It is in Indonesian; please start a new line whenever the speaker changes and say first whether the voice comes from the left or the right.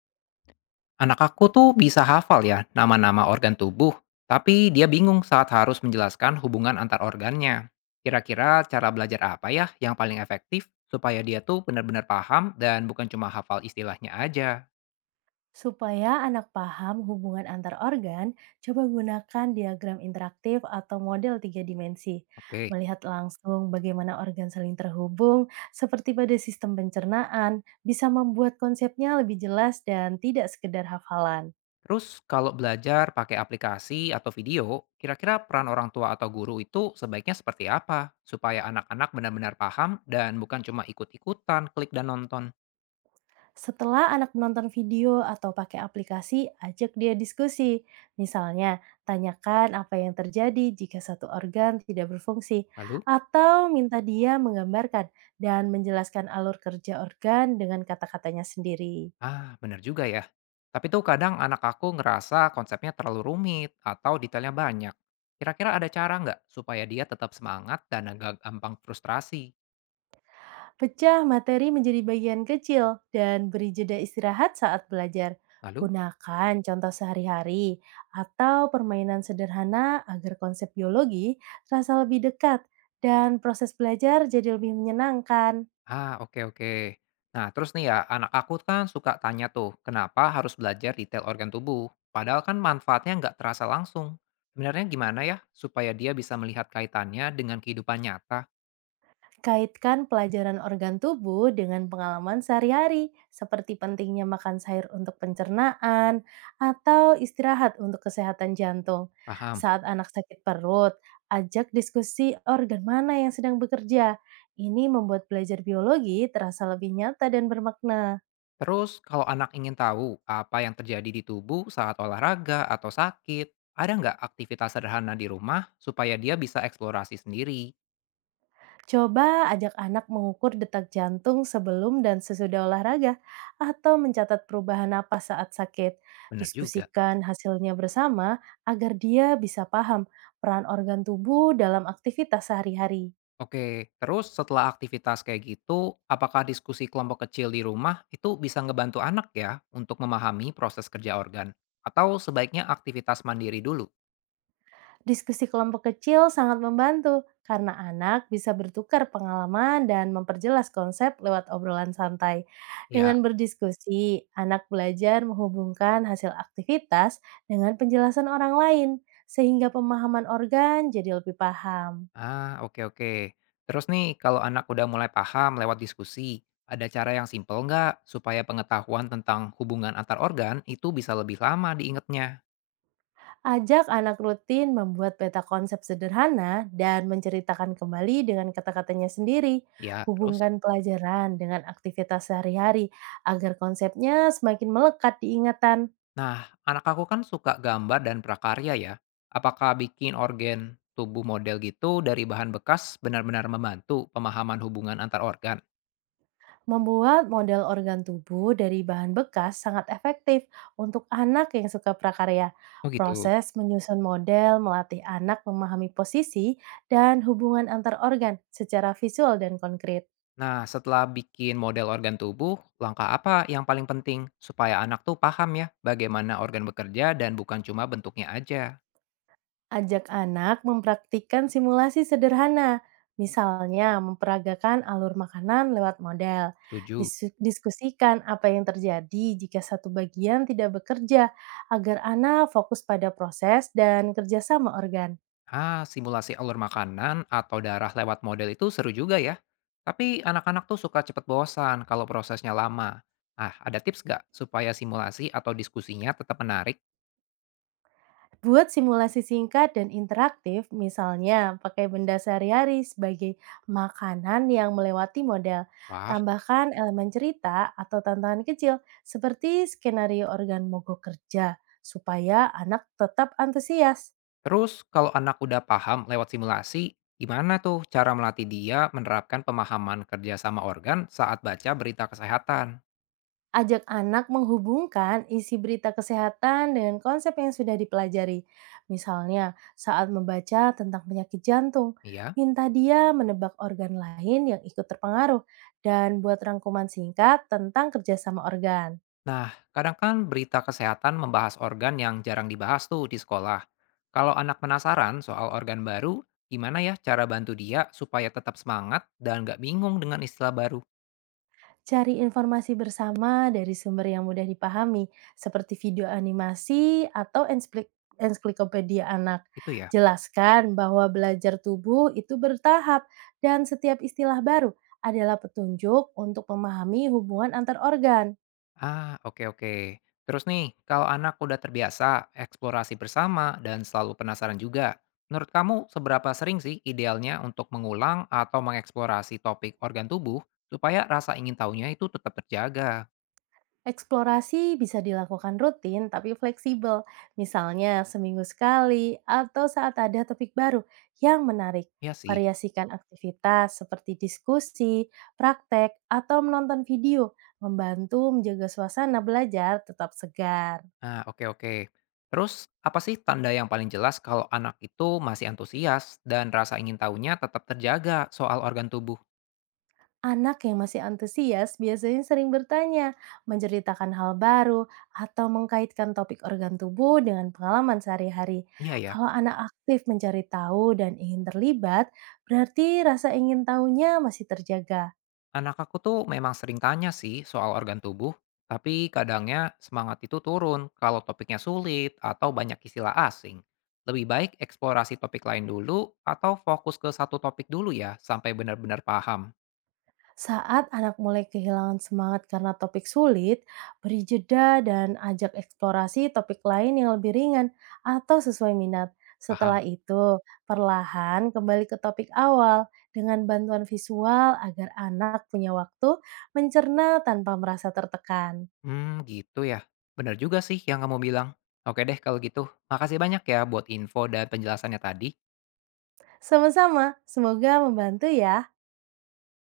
left: Anak aku tuh bisa hafal ya nama-nama organ tubuh, tapi dia bingung saat harus menjelaskan hubungan antar organnya. Kira-kira cara belajar apa ya yang paling efektif supaya dia tuh benar-benar paham dan bukan cuma hafal istilahnya aja.
right: Supaya anak paham hubungan antar organ, coba gunakan diagram interaktif atau model tiga dimensi.
left: Oke.
right: Melihat langsung bagaimana organ saling terhubung, seperti pada sistem pencernaan, bisa membuat konsepnya lebih jelas dan tidak sekedar hafalan.
left: Terus kalau belajar pakai aplikasi atau video, kira-kira peran orang tua atau guru itu sebaiknya seperti apa supaya anak-anak benar-benar paham dan bukan cuma ikut-ikutan klik dan nonton.
right: Setelah anak menonton video atau pakai aplikasi, ajak dia diskusi. Misalnya, tanyakan apa yang terjadi jika satu organ tidak berfungsi,
left: Lalu.
right: atau minta dia menggambarkan dan menjelaskan alur kerja organ dengan kata-katanya sendiri.
left: Bener juga ya. Tapi tuh kadang anak aku ngerasa konsepnya terlalu rumit atau detailnya banyak. Kira-kira ada cara nggak supaya dia tetap semangat dan agak gampang frustrasi?
right: Pecah materi menjadi bagian kecil dan beri jeda istirahat saat belajar.
left: Lalu?
right: Gunakan contoh sehari-hari atau permainan sederhana agar konsep biologi terasa lebih dekat dan proses belajar jadi lebih menyenangkan.
left: Oke oke. Nah, terus nih ya, anak aku kan suka tanya tuh, kenapa harus belajar detail organ tubuh? Padahal kan manfaatnya nggak terasa langsung. Sebenarnya gimana ya supaya dia bisa melihat kaitannya dengan kehidupan nyata?
right: Kaitkan pelajaran organ tubuh dengan pengalaman sehari-hari, seperti pentingnya makan sayur untuk pencernaan atau istirahat untuk kesehatan jantung.
left: Paham?
right: Saat anak sakit perut, ajak diskusi organ mana yang sedang bekerja. Ini membuat belajar biologi terasa lebih nyata dan bermakna.
left: Terus, kalau anak ingin tahu apa yang terjadi di tubuh saat olahraga atau sakit, ada nggak aktivitas sederhana di rumah supaya dia bisa eksplorasi sendiri?
right: Coba ajak anak mengukur detak jantung sebelum dan sesudah olahraga, atau mencatat perubahan napas saat sakit.
left: Bener juga.
right: Diskusikan hasilnya bersama agar dia bisa paham peran organ tubuh dalam aktivitas sehari-hari.
left: Oke, terus setelah aktivitas kayak gitu, apakah diskusi kelompok kecil di rumah itu bisa ngebantu anak ya untuk memahami proses kerja organ? Atau sebaiknya aktivitas mandiri dulu?
right: Diskusi kelompok kecil sangat membantu karena anak bisa bertukar pengalaman dan memperjelas konsep lewat obrolan santai.
left: Ya.
right: Dengan berdiskusi, anak belajar menghubungkan hasil aktivitas dengan penjelasan orang lain, sehingga pemahaman organ jadi lebih paham.
left: Oke oke. Terus nih, kalau anak udah mulai paham lewat diskusi, ada cara yang simpel nggak supaya pengetahuan tentang hubungan antar organ itu bisa lebih lama diingetnya?
right: Ajak anak rutin membuat peta konsep sederhana dan menceritakan kembali dengan kata-katanya sendiri.
left: Ya, terus?
right: Hubungkan pelajaran dengan aktivitas sehari-hari agar konsepnya semakin melekat di ingatan.
left: Nah, anak aku kan suka gambar dan prakarya ya. Apakah bikin organ tubuh model gitu dari bahan bekas benar-benar membantu pemahaman hubungan antar organ?
right: Membuat model organ tubuh dari bahan bekas sangat efektif untuk anak yang suka prakarya.
left: Oh gitu.
right: Proses menyusun model melatih anak memahami posisi dan hubungan antar organ secara visual dan konkret.
left: Nah, setelah bikin model organ tubuh, langkah apa yang paling penting supaya anak tuh paham ya bagaimana organ bekerja dan bukan cuma bentuknya aja?
right: Ajak anak mempraktikkan simulasi sederhana, misalnya memperagakan alur makanan lewat model.
left: Setuju.
right: Diskusikan apa yang terjadi jika satu bagian tidak bekerja, agar anak fokus pada proses dan kerjasama organ.
left: Simulasi alur makanan atau darah lewat model itu seru juga ya. Tapi anak-anak tuh suka cepet bosan kalau prosesnya lama. Ada tips nggak supaya simulasi atau diskusinya tetap menarik?
right: Buat simulasi singkat dan interaktif, misalnya pakai benda sehari-hari sebagai makanan yang melewati model.
left: Wah,
right: Tambahkan elemen cerita atau tantangan kecil seperti skenario organ mogok kerja supaya anak tetap antusias.
left: terus kalau anak udah paham lewat simulasi, gimana tuh cara melatih dia menerapkan pemahaman kerja sama organ saat baca berita kesehatan?
right: Ajak anak menghubungkan isi berita kesehatan dengan konsep yang sudah dipelajari. Misalnya, saat membaca tentang penyakit jantung,
left: Iya.
right: minta dia menebak organ lain yang ikut terpengaruh dan buat rangkuman singkat tentang kerjasama organ.
left: Nah, kadang kan berita kesehatan membahas organ yang jarang dibahas tuh di sekolah. Kalau anak penasaran soal organ baru, gimana ya cara bantu dia supaya tetap semangat dan nggak bingung dengan istilah baru?
right: Cari informasi bersama dari sumber yang mudah dipahami, seperti video animasi atau ensiklopedia anak.
left: Itu ya.
right: Jelaskan bahwa belajar tubuh itu bertahap dan setiap istilah baru adalah petunjuk untuk memahami hubungan antar organ.
left: Oke oke. Terus nih, kalau anak udah terbiasa eksplorasi bersama dan selalu penasaran juga, menurut kamu seberapa sering sih idealnya untuk mengulang atau mengeksplorasi topik organ tubuh supaya rasa ingin tahunya itu tetap terjaga?
right: Eksplorasi bisa dilakukan rutin tapi fleksibel, misalnya seminggu sekali atau saat ada topik baru yang menarik.
left: Ya sih.
right: Variasikan aktivitas seperti diskusi, praktek, atau menonton video membantu menjaga suasana belajar tetap segar.
left: Oke oke. Terus, apa sih tanda yang paling jelas kalau anak itu masih antusias dan rasa ingin tahunya tetap terjaga soal organ tubuh?
right: Anak yang masih antusias biasanya sering bertanya, menceritakan hal baru, atau mengkaitkan topik organ tubuh dengan pengalaman sehari-hari.
left: Iya ya,
right: Kalau anak aktif mencari tahu dan ingin terlibat, berarti rasa ingin tahunya masih terjaga.
left: anak aku tuh memang sering tanya sih soal organ tubuh, tapi kadangnya semangat itu turun kalau topiknya sulit atau banyak istilah asing. Lebih baik eksplorasi topik lain dulu atau fokus ke satu topik dulu ya sampai benar-benar paham.
right: Saat anak mulai kehilangan semangat karena topik sulit, beri jeda dan ajak eksplorasi topik lain yang lebih ringan atau sesuai minat. Setelah
left: Paham.
right: itu, perlahan kembali ke topik awal dengan bantuan visual agar anak punya waktu mencerna tanpa merasa tertekan.
left: Hmm, gitu ya. Bener juga sih yang kamu bilang. Oke deh kalau gitu. Makasih banyak ya buat info dan penjelasannya tadi.
right: Sama-sama, semoga membantu ya.